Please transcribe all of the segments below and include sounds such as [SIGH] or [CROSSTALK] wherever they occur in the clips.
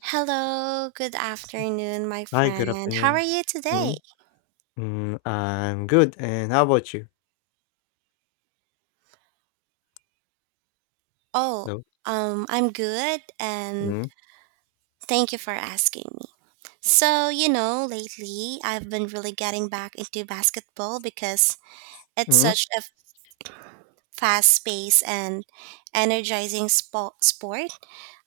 Hello, good afternoon, my Hi, good friend. How are afternoon. you today? Mhm, I'm good, and how about you? Oh, Hello? I'm good and Mhm, thank you for asking me. So, lately I've been really getting back into basketball because it's mhm, such a fast paced and energizing sport.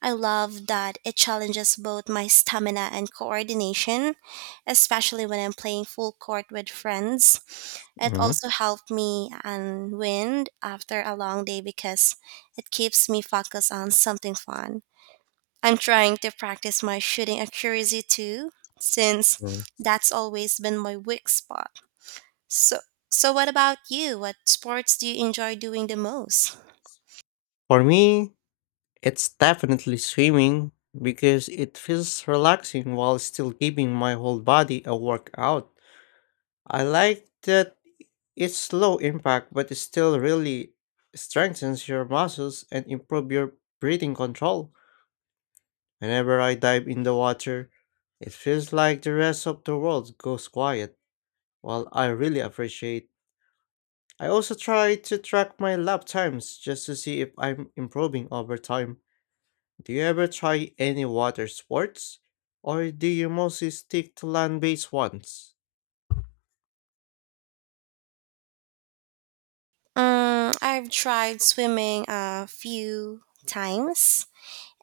I love that it challenges both my stamina and coordination, especially when I'm playing full court with friends. It mhm, also helped me unwind after a long day because it keeps me focused on something fun. I'm trying to practice my shooting accuracy too, since mhm. that's always been my weak spot. So, so what about you? What sports do you enjoy doing the most? For me, it's definitely swimming because it feels relaxing while still giving my whole body a workout. I like that it's low impact, but it still really strengthens your muscles and improve your breathing control. Whenever I dive in the water, it feels like the rest of the world goes quiet. Well, I really appreciate. I also try to track my lap times just to see if I'm improving over time. Do you ever try any water sports? Or do you mostly stick to land based ones? I've tried swimming a few times,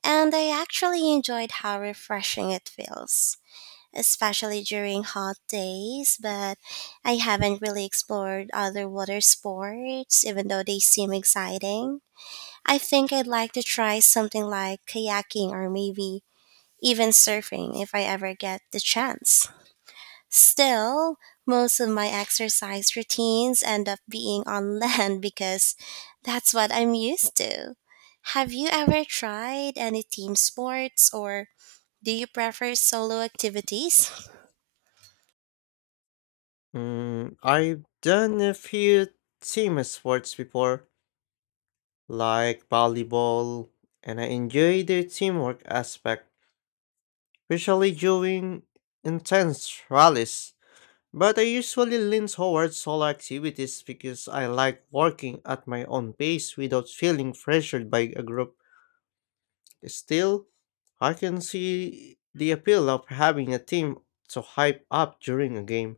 and I actually enjoyed how refreshing it feels, especially during hot days, but I haven't really explored other water sports, even though they seem exciting. I think I'd like to try something like kayaking or maybe even surfing if I ever get the chance. Still, most of my exercise routines end up being on [LAUGHS] land because that's what I'm used to. Have you ever tried any team sports, or do you prefer solo activities? I've done a few team sports before, like volleyball, and I enjoy the teamwork aspect, especially during intense rallies. But I usually lean towards solo activities because I like working at my own pace without feeling pressured by a group. Still, I can see the appeal of having a team to hype up during a game.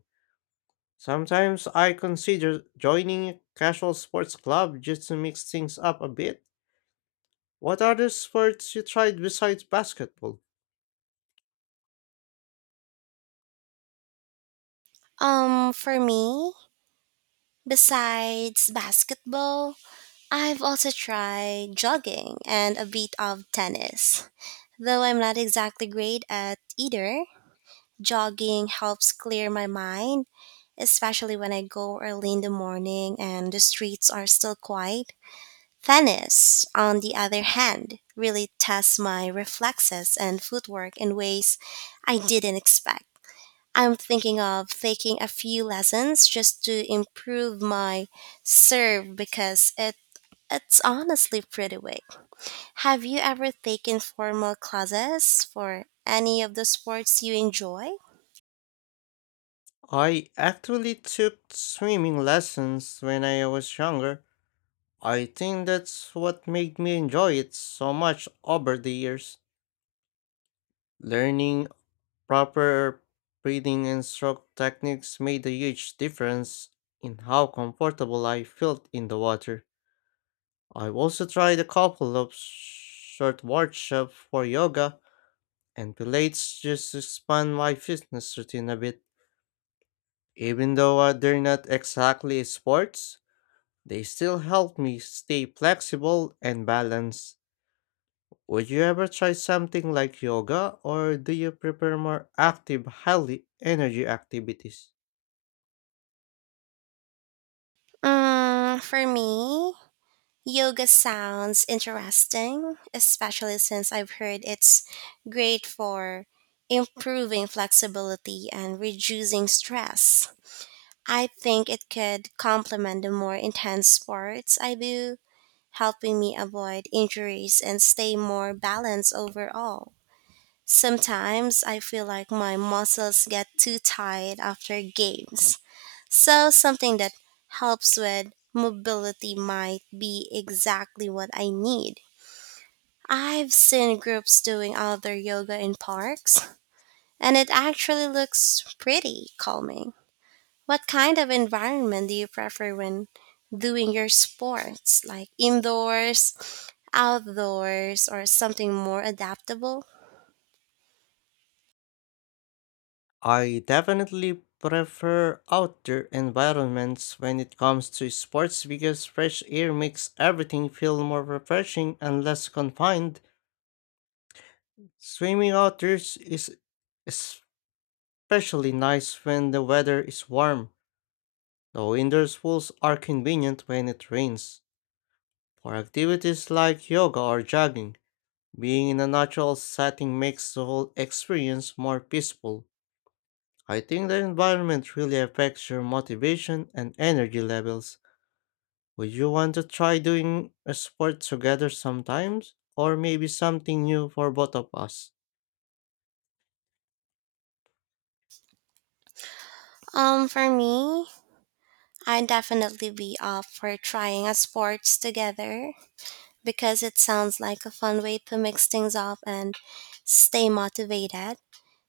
Sometimes I consider joining a casual sports club just to mix things up a bit. What other sports you tried besides basketball? For me, besides basketball, I've also tried jogging and a bit of tennis. Though I'm not exactly great at either, jogging helps clear my mind, especially when I go early in the morning and the streets are still quiet. Tennis, on the other hand, really tests my reflexes and footwork in ways I didn't expect. I'm thinking of taking a few lessons just to improve my serve, because it's honestly pretty weak. Have you ever taken formal classes for any of the sports you enjoy? I actually took swimming lessons when I was younger. I think that's what made me enjoy it so much over the years. Learning proper breathing and stroke techniques made a huge difference in how comfortable I felt in the water. I've also tried a couple of short workshops for yoga and pilates just to expand my fitness routine a bit. Even though they're not exactly sports, they still help me stay flexible and balanced. Would you ever try something like yoga, or do you prefer more active, highly energy activities? For me, yoga sounds interesting, especially since I've heard it's great for improving flexibility and reducing stress. I think it could complement the more intense sports I do, helping me avoid injuries and stay more balanced overall. Sometimes I feel like my muscles get too tired after games, so something that helps with mobility might be exactly what I need. I've seen groups doing outdoor yoga in parks, and it actually looks pretty calming. What kind of environment do you prefer when doing your sports? Like indoors, outdoors, or something more adaptable? I definitely prefer outdoor environments when it comes to sports because fresh air makes everything feel more refreshing and less confined. Swimming outdoors is especially nice when the weather is warm, though indoor pools are convenient when it rains. For activities like yoga or jogging, being in a natural setting makes the whole experience more peaceful. I think the environment really affects your motivation and energy levels. Would you want to try doing a sport together sometimes? Or maybe something new for both of us? For me, I'd definitely be up for trying a sports together because it sounds like a fun way to mix things up and stay motivated.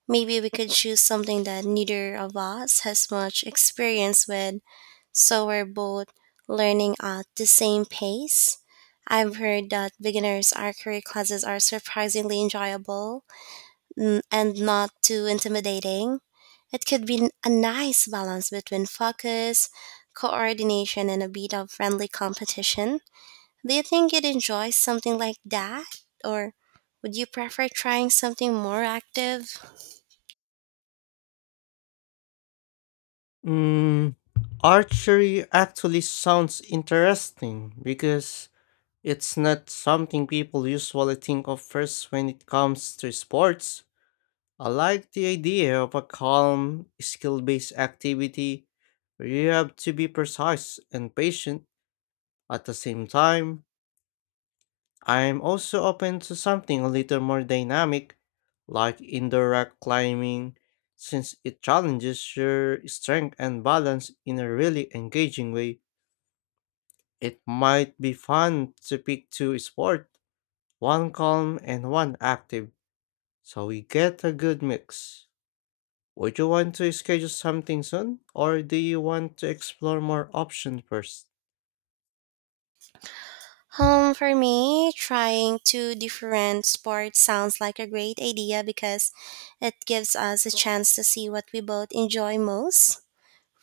Maybe we could choose something that neither of us has much experience with, so we're both learning at the same pace. I've heard that beginners archery classes are surprisingly enjoyable and not too intimidating. It could be a nice balance between focus, coordination, and a bit of friendly competition. Do you think you'd enjoy something like that? Or would you prefer trying something more active? Mm, Archery actually sounds interesting because it's not something people usually think of first when it comes to sports. I like the idea of a calm, skill based activity where you have to be precise and patient at the same time. I'm also open to something a little more dynamic, like indoor rock climbing, since it challenges your strength and balance in a really engaging way. It might be fun to pick two sports, one calm and one active, so we get a good mix. Would you want to schedule something soon, or do you want to explore more options first? For me, trying two different sports sounds like a great idea because it gives us a chance to see what we both enjoy most.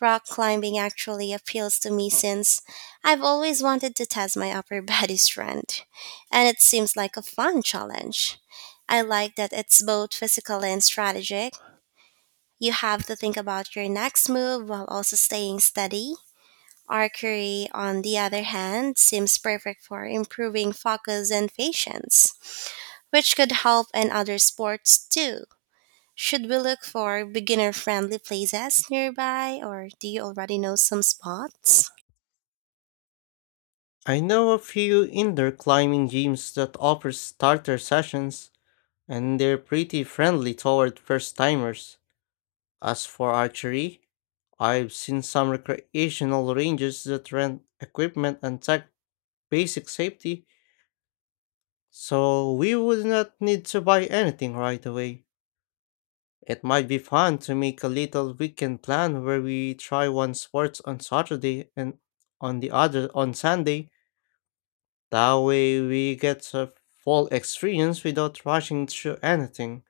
Rock climbing actually appeals to me since I've always wanted to test my upper [LAUGHS] body strength, and it seems like a fun challenge. I like that it's both physical and strategic. You have to think about your next move while also staying steady. Archery, on the other hand, seems perfect for improving focus and patience, which could help in other sports too. Should we look for beginner friendly places nearby, or do you already know some spots? I know a few indoor climbing gyms that offer starter sessions, and they're pretty friendly toward first timers. As for archery, I've seen some recreational ranges that rent equipment and tech basic safety, so we would not need to buy anything right away. It might be fun to make a little weekend plan where we try one sport on Saturday and on the other on Sunday. That way we get a full experience without rushing through anything.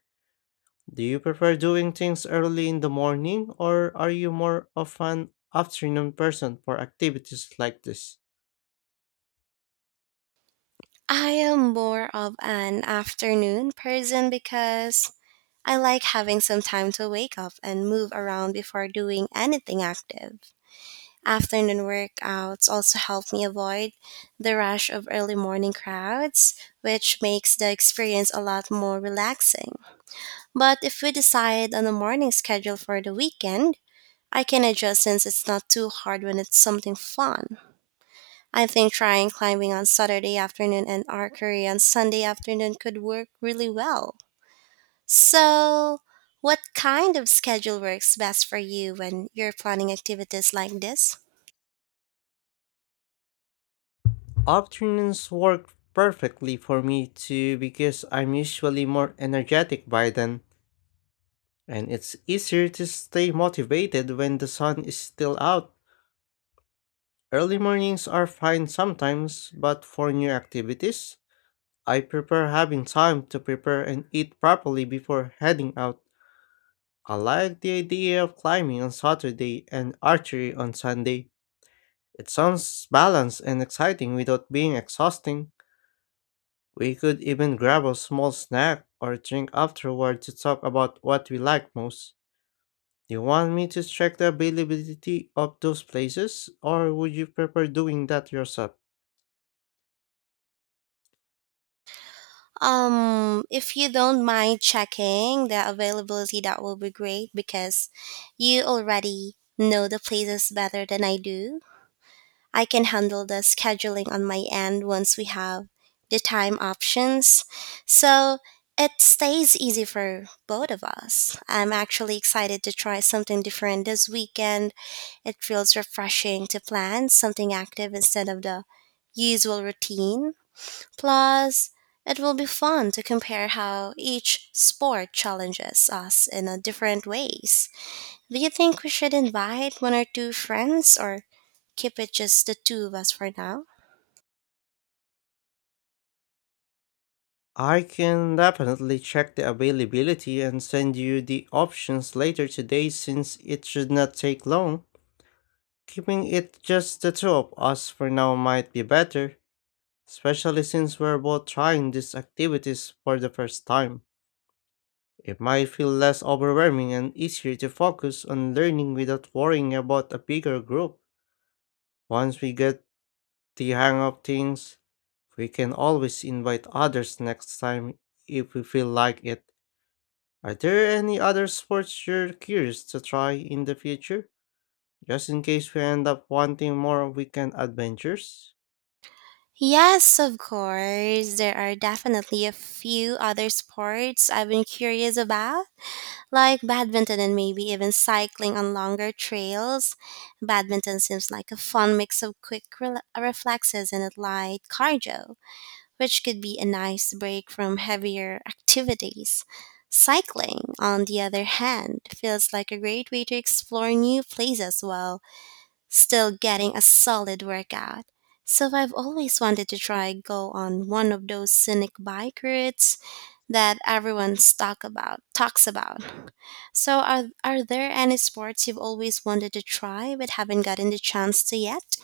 Do you prefer doing things early in the morning, or are you more of an afternoon person for activities like this? I am more of an afternoon person because I like having some time to wake up and move around before doing anything active. Afternoon workouts also help me avoid the rush of early morning crowds, which makes the experience a lot more relaxing. But if we decide on a morning schedule for the weekend, I can adjust, since it's not too hard when it's something fun. I think trying climbing on Saturday afternoon and archery on Sunday afternoon could work really well. So, what kind of schedule works best for you when you're planning activities like this? Afternoons work perfectly for me too because I'm usually more energetic by then. And it's easier to stay motivated when the sun is still out. Early mornings are fine sometimes, but for new activities, I prefer having time to prepare and eat properly before heading out. I like the idea of climbing on Saturday and archery on Sunday. It sounds balanced and exciting without being exhausting. We could even grab a small snack or drink afterward to talk about what we like most. Do you want me to check the availability of those places, or would you prefer doing that yourself? If you don't mind checking the availability, that will be great, because you already know the places better than I do. I can handle the scheduling on my end once we have the time options, so it stays easy for both of us. I'm actually excited to try something different this weekend. It feels refreshing to plan something active instead of the usual routine. Plus, it will be fun to compare how each sport challenges us in a different ways. Do you think we should invite one or two friends, or keep it just the two of us for now? I can definitely check the availability and send you the options later today since it should not take long. Keeping it just the two of us for now might be better, especially since we're both trying these activities for the first time. It might feel less overwhelming and easier to focus on learning without worrying about a bigger group. Once we get the hang of things, we can always invite others next time if we feel like it. Are there any other sports you're curious to try in the future? Just in case we end up wanting more weekend adventures? Yes, of course. There are definitely a few other sports I've been curious about, like badminton and maybe even cycling on longer trails. Badminton seems like a fun mix of quick reflexes and light cardio, which could be a nice break from heavier activities. Cycling, on the other hand, feels like a great way to explore new places while still getting a solid workout. So I've always wanted to try go on one of those scenic bike routes that everyone talks about. So are there any sports you've always wanted to try but haven't gotten the chance to yet?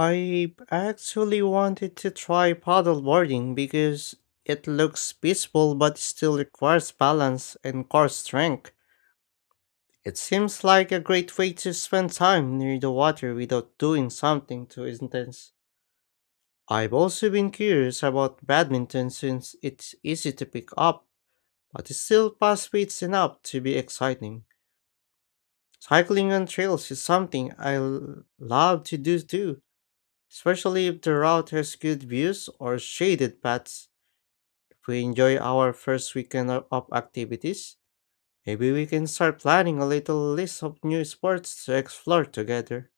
I actually wanted to try paddleboarding because it looks peaceful but still requires balance and core strength. It seems like a great way to spend time near the water without doing something too intense. I've also been curious about badminton since it's easy to pick up, but it's still fast paced enough to be exciting. Cycling on trails is something I love to do too, especially if the route has good views or shaded paths. If we enjoy our first weekend of activities, maybe we can start planning a little list of new sports to explore together.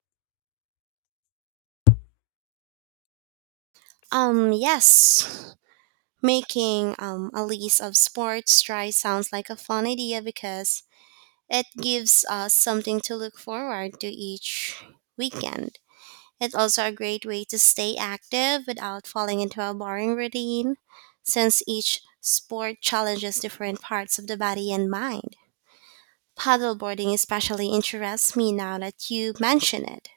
Yes. Making a list of sports try sounds like a fun idea because it gives us something to look forward to each weekend. It's also a great way to stay active without falling into a boring routine, since each sport challenges different parts of the body and mind. Paddleboarding especially interests me now that you mention it.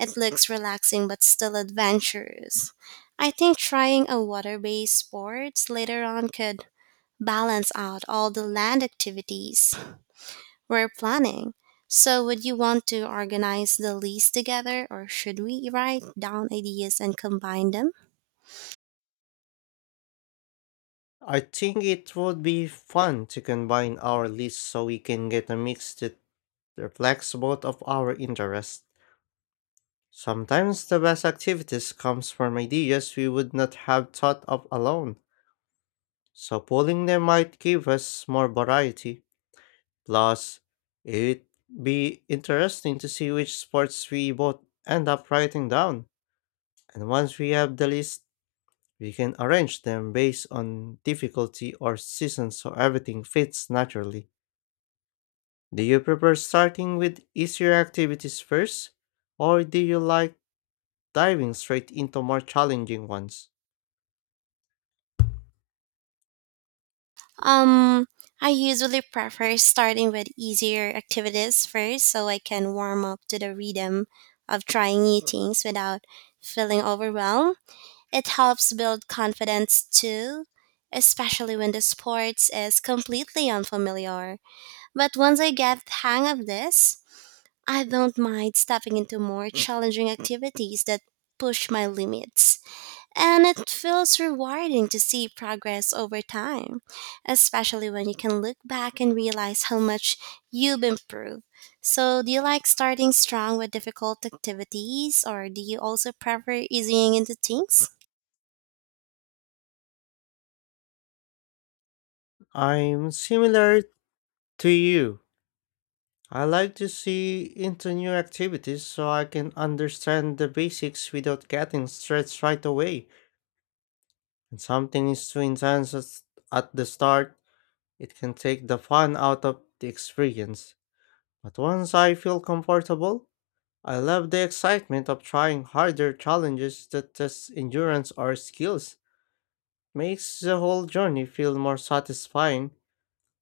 It looks relaxing but still adventurous. I think trying a water based sport later on could balance out all the land activities we're planning. So, would you want to organize the list together, or should we write down ideas and combine them? I think it would be fun to combine our lists so we can get a mix that reflects both of our interests. Sometimes the best activities comes from ideas we would not have thought of alone, so pooling them might give us more variety. Plus, it'd be interesting to see which sports we both end up writing down. And once we have the list, we can arrange them based on difficulty or season so everything fits naturally. Do you prefer starting with easier activities first, or do you like diving straight into more challenging ones? Um, I usually prefer starting with easier activities first so I can warm up to the rhythm of trying new things without feeling overwhelmed. It helps build confidence too, especially when the sports is completely unfamiliar. But once I get the hang of this, I don't mind stepping into more challenging activities that push my limits. And it feels rewarding to see progress over time, especially when you can look back and realize how much you've improved. So, do you like starting strong with difficult activities, or do you also prefer easing into things? I'm similar to you. I like to see into new activities so I can understand the basics without getting stressed right away. When something is too intense at the start, it can take the fun out of the experience. But once I feel comfortable, I love the excitement of trying harder challenges that test endurance or skills. Makes the whole journey feel more satisfying.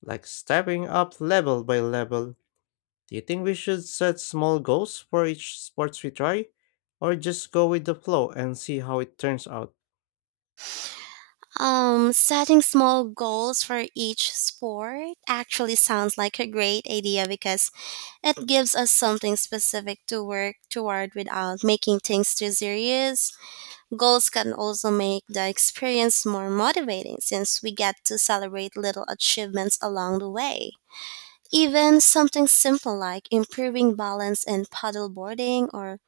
Like stepping up level by level. Do you think we should set small goals for each sports we try? Or just go with the flow and see how it turns out? Setting small goals for each sport actually sounds like a great idea because it gives us something specific to work toward without making things too serious. Goals can also make the experience more motivating, since we get to celebrate little achievements along the way. Even something simple like improving balance in paddleboarding, or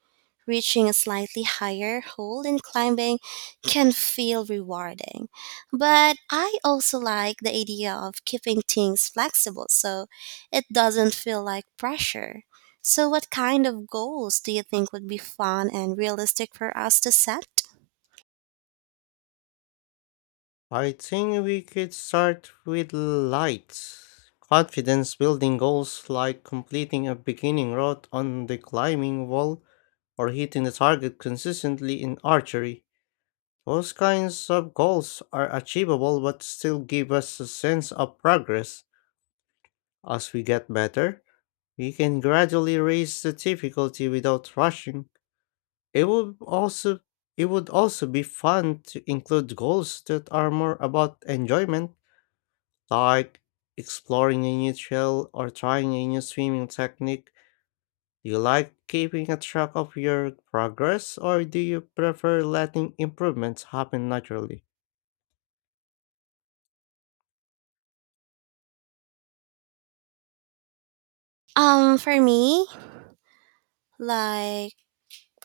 reaching a slightly higher hole in climbing, can feel rewarding, but I also like the idea of keeping things flexible so it doesn't feel like pressure. So, what kind of goals do you think would be fun and realistic for us to set? I think we could start with light, confidence building goals like completing a beginning route on the climbing wall or hitting the target consistently in archery. Those kinds of goals are achievable but still give us a sense of progress. As we get better, we can gradually raise the difficulty without rushing. It would also it would also be fun to include goals that are more about enjoyment, like exploring a new trail or trying a new swimming technique. Do you like keeping a track of your progress, or do you prefer letting improvements happen naturally? For me, like,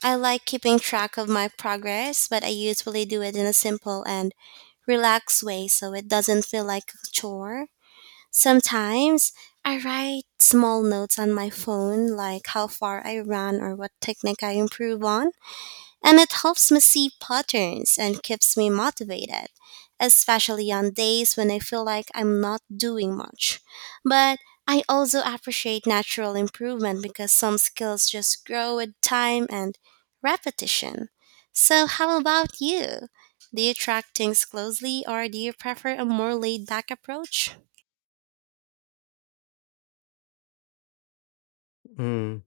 I like keeping track of my progress, but I usually do it in a simple and relaxed way so it doesn't feel like a chore. Sometimes I write small notes on my phone, like how far I ran or what technique I improve on, and it helps me see patterns and keeps me motivated, especially on days when I feel like I'm not doing much. But I also appreciate natural improvement because some skills just grow with time and repetition. So, how about you? Do you track things closely, or do you prefer a more laid back approach? Hmm.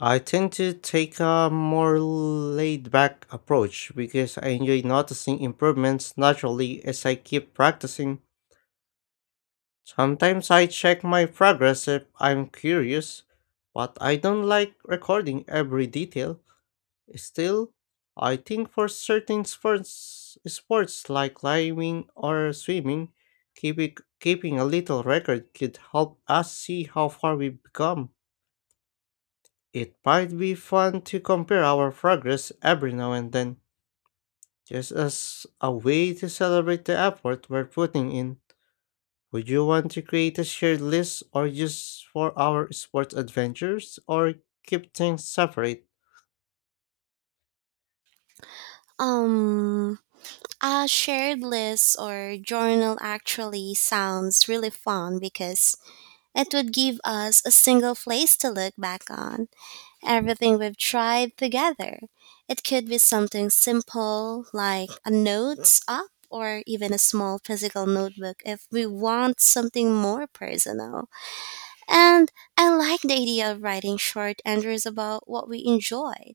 I tend to take a more laid back approach because I enjoy noticing improvements naturally as I keep practicing. Sometimes I check my progress if I'm curious, but I don't like recording every detail. Still, I think for certain sports like climbing or swimming, keeping a little record could help us see how far we've come. It might be fun to compare our progress every now and then, just as a way to celebrate the effort we're putting in. Would you want to create a shared list or just for our sports adventures, or keep things separate? Um, a shared list or journal actually sounds really fun because it would give us a single place to look back on everything we've tried together. It could be something simple like a notes app, or even a small physical notebook if we want something more personal. And I like the idea of writing short entries about what we enjoyed,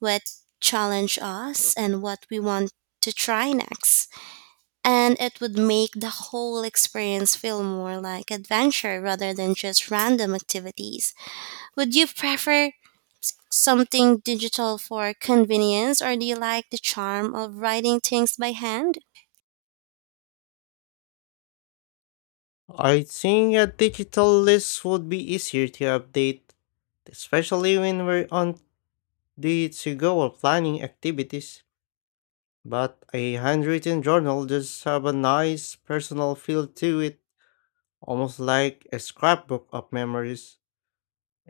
what challenge us, and what we want to try next. And it would make the whole experience feel more like adventure rather than just random activities. Would you prefer something digital for convenience, or do you like the charm of writing things by hand? I think a digital list would be easier to update, especially when we're on the to go or planning activities. But a handwritten journal does have a nice personal feel to it, almost like a scrapbook of memories.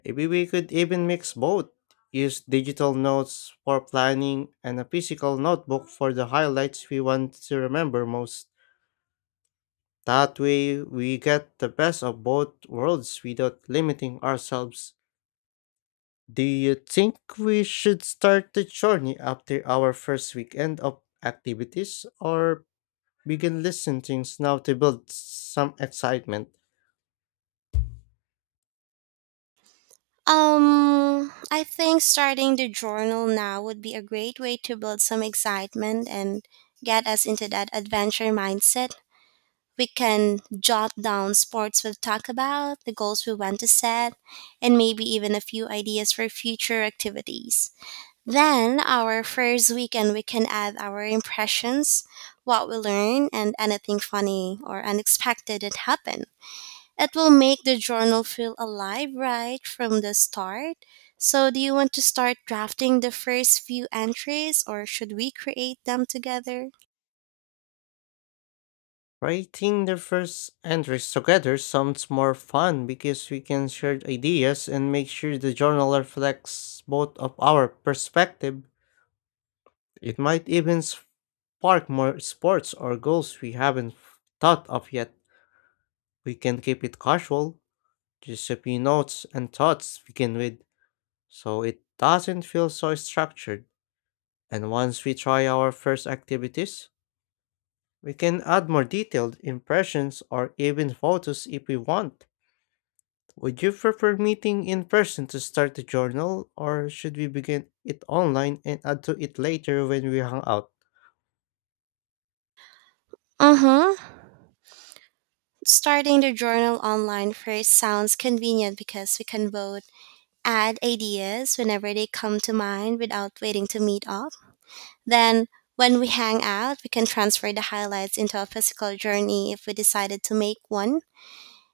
Maybe we could even mix both. Use digital notes for planning and a physical notebook for the highlights we want to remember most. That way, we get the best of both worlds without limiting ourselves. Do you think we should start the journey after our first weekend of activities, or begin listing things now to build some excitement? I think starting the journal now would be a great way to build some excitement and get us into that adventure mindset. We can jot down sports we'll talk about, the goals we want to set, and maybe even a few ideas for future activities. Then, our first weekend, we can add our impressions, what we learned, and anything funny or unexpected that happened. It will make the journal feel alive right from the start. So, do you want to start drafting the first few entries, or should we create them together? Writing the first entries together sounds more fun because we can share ideas and make sure the journal reflects both of our perspective. It might even spark more sports or goals we haven't thought of yet. We can keep it casual, just a few notes and thoughts to begin with, so it doesn't feel so structured. And once we try our first activities, we can add more detailed impressions or even photos if we want. Would you prefer meeting in person to start the journal, or should we begin it online and add to it later when we hang out? Mm hmm. Starting the journal online first sounds convenient because we can both add ideas whenever they come to mind without waiting to meet up. Then, when we hang out, we can transfer the highlights into a physical journey if we decided to make one.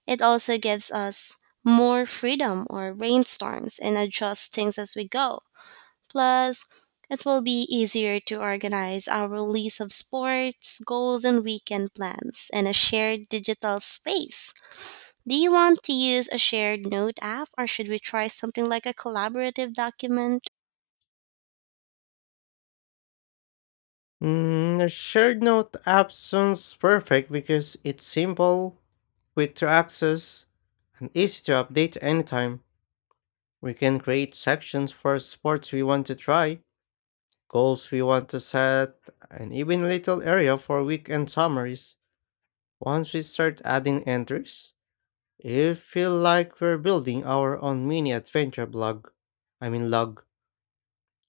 It also gives us more freedom or rainstorms and adjust things as we go. Plus, it will be easier to organize our release of sports, goals, and weekend plans in a shared digital space. Do you want to use a shared note app, or should we try something like a collaborative document? A shared note app sounds perfect because it's simple, quick to access, and easy to update anytime. We can create sections for sports we want to try, goals we want to set, and even a little area for weekend summaries. Once we start adding entries, you feel like we're building our own mini adventure blog. I mean log.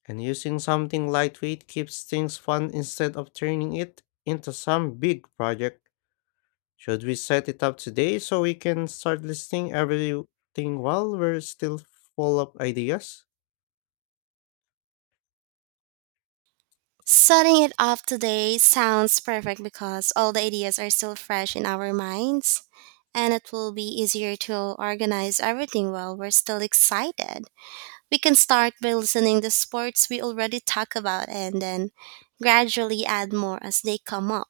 And using something lightweight keeps things fun instead of turning it into some big project. Should we set it up today so we can start listing everything while we're still full of ideas? Setting it up today sounds perfect because all the ideas are still fresh in our minds, and it will be easier to organize everything while we're still excited. We can start by listening to sports we already talk about and then gradually add more as they come up.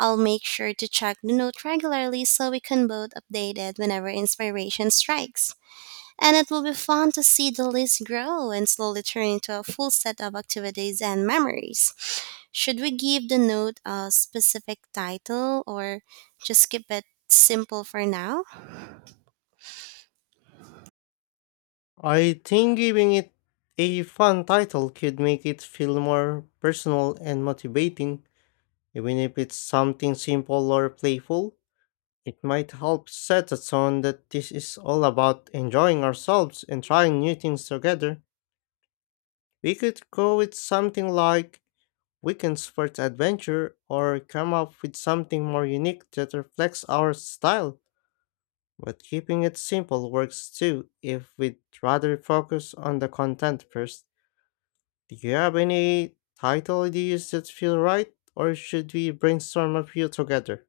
I'll make sure to check the note regularly so we can both update it whenever inspiration strikes. And it will be fun to see the list grow and slowly turn into a full set of activities and memories. Should we give the note a specific title, or just keep it simple for now? I think giving it a fun title could make it feel more personal and motivating, even if it's something simple or playful. It might help set a tone that this is all about enjoying ourselves and trying new things together. We could go with something like Weekends for Adventure, or come up with something more unique that reflects our style. But keeping it simple works too if we'd rather focus on the content first. Do you have any title ideas that feel right, or should we brainstorm a few together?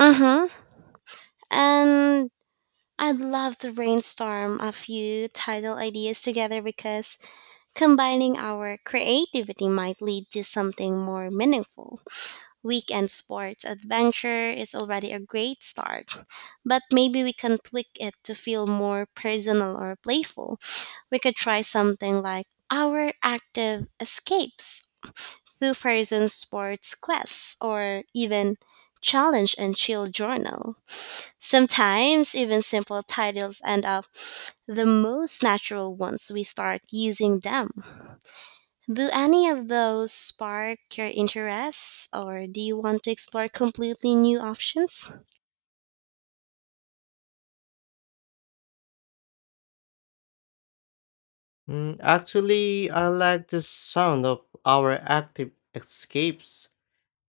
Mm-hmm. And I'd love to brainstorm a few title ideas together because combining our creativity might lead to something more meaningful. Weekend sports adventure is already a great start, but maybe we can tweak it to feel more personal or playful. We could try something like our active escapes, two-person sports quests, or even challenge and chill journal. Sometimes even simple titles end up the most natural once we start using them. Do any of those spark your interests, or do you want to explore completely new options? Actually, I like the sound of our active escapes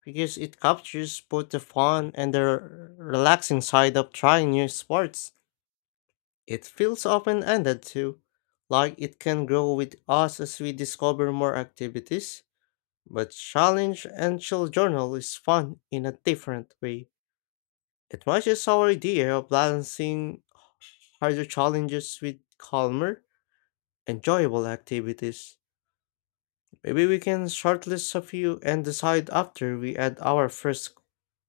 because it captures both the fun and the relaxing side of trying new sports. It feels open-ended too, like it can grow with us as we discover more activities. But challenge and chill journal is fun in a different way. It matches our idea of balancing harder challenges with calmer, enjoyable activities. Maybe we can shortlist a few and decide after we add our first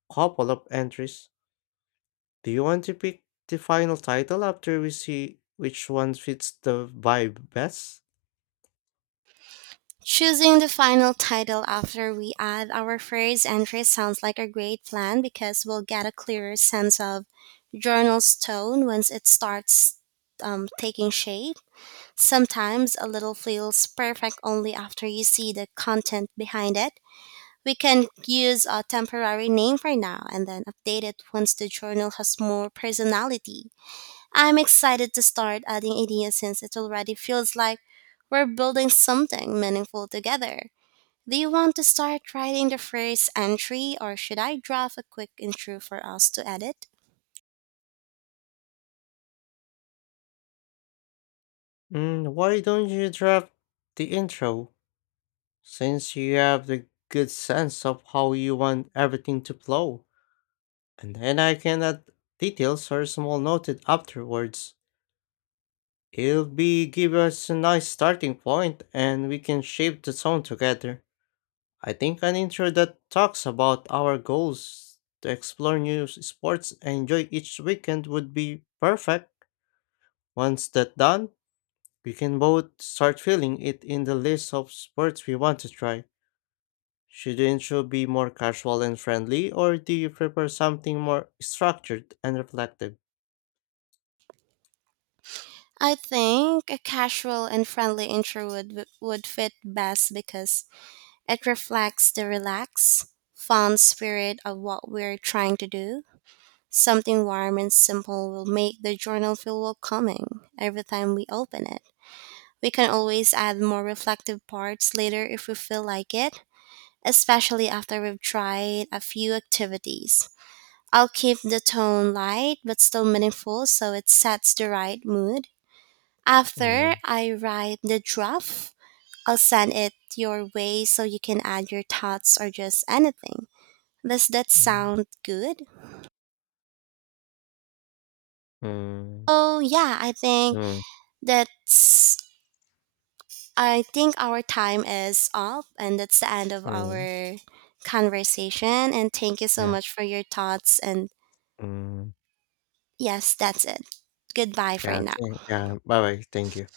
couple of entries. Do you want to pick the final title after we see which one fits the vibe best? Choosing the final title after we add our first entry sounds like a great plan, because we'll get a clearer sense of journal's tone once it starts taking shape. Sometimes a little feels perfect only after you see the content behind it. We can use a temporary name for now and then update it once the journal has more personality. I'm excited to start adding ideas since it already feels like we're building something meaningful together. Do you want to start writing the first entry, or should I draft a quick intro for us to edit? Why don't you draft the intro? Since you have the good sense of how you want everything to flow, and then I can add details or small noted afterwards. It'll be give us a nice starting point and we can shape the song together. I think an intro that talks about our goals to explore new sports and enjoy each weekend would be perfect. Once that's done, we can both start filling it in the list of sports we want to try. Should the intro be more casual and friendly, or do you prefer something more structured and reflective? I think a casual and friendly intro would fit best because it reflects the relaxed, fun spirit of what we're trying to do. Something warm and simple will make the journal feel welcoming every time we open it. We can always add more reflective parts later if we feel like it, especially after we've tried a few activities. I'll keep the tone light but still meaningful so it sets the right mood. After Mm, I write the draft, I'll send it your way so you can add your thoughts or just anything. Does that mm, sound good? mm, Oh, yeah, mm, that's I think our time is up, and that's the end of mm. our conversation. And thank you so Yeah. much for your thoughts. And Mm, yes, that's it. Goodbye for yeah. now. Yeah. Bye bye. Thank you.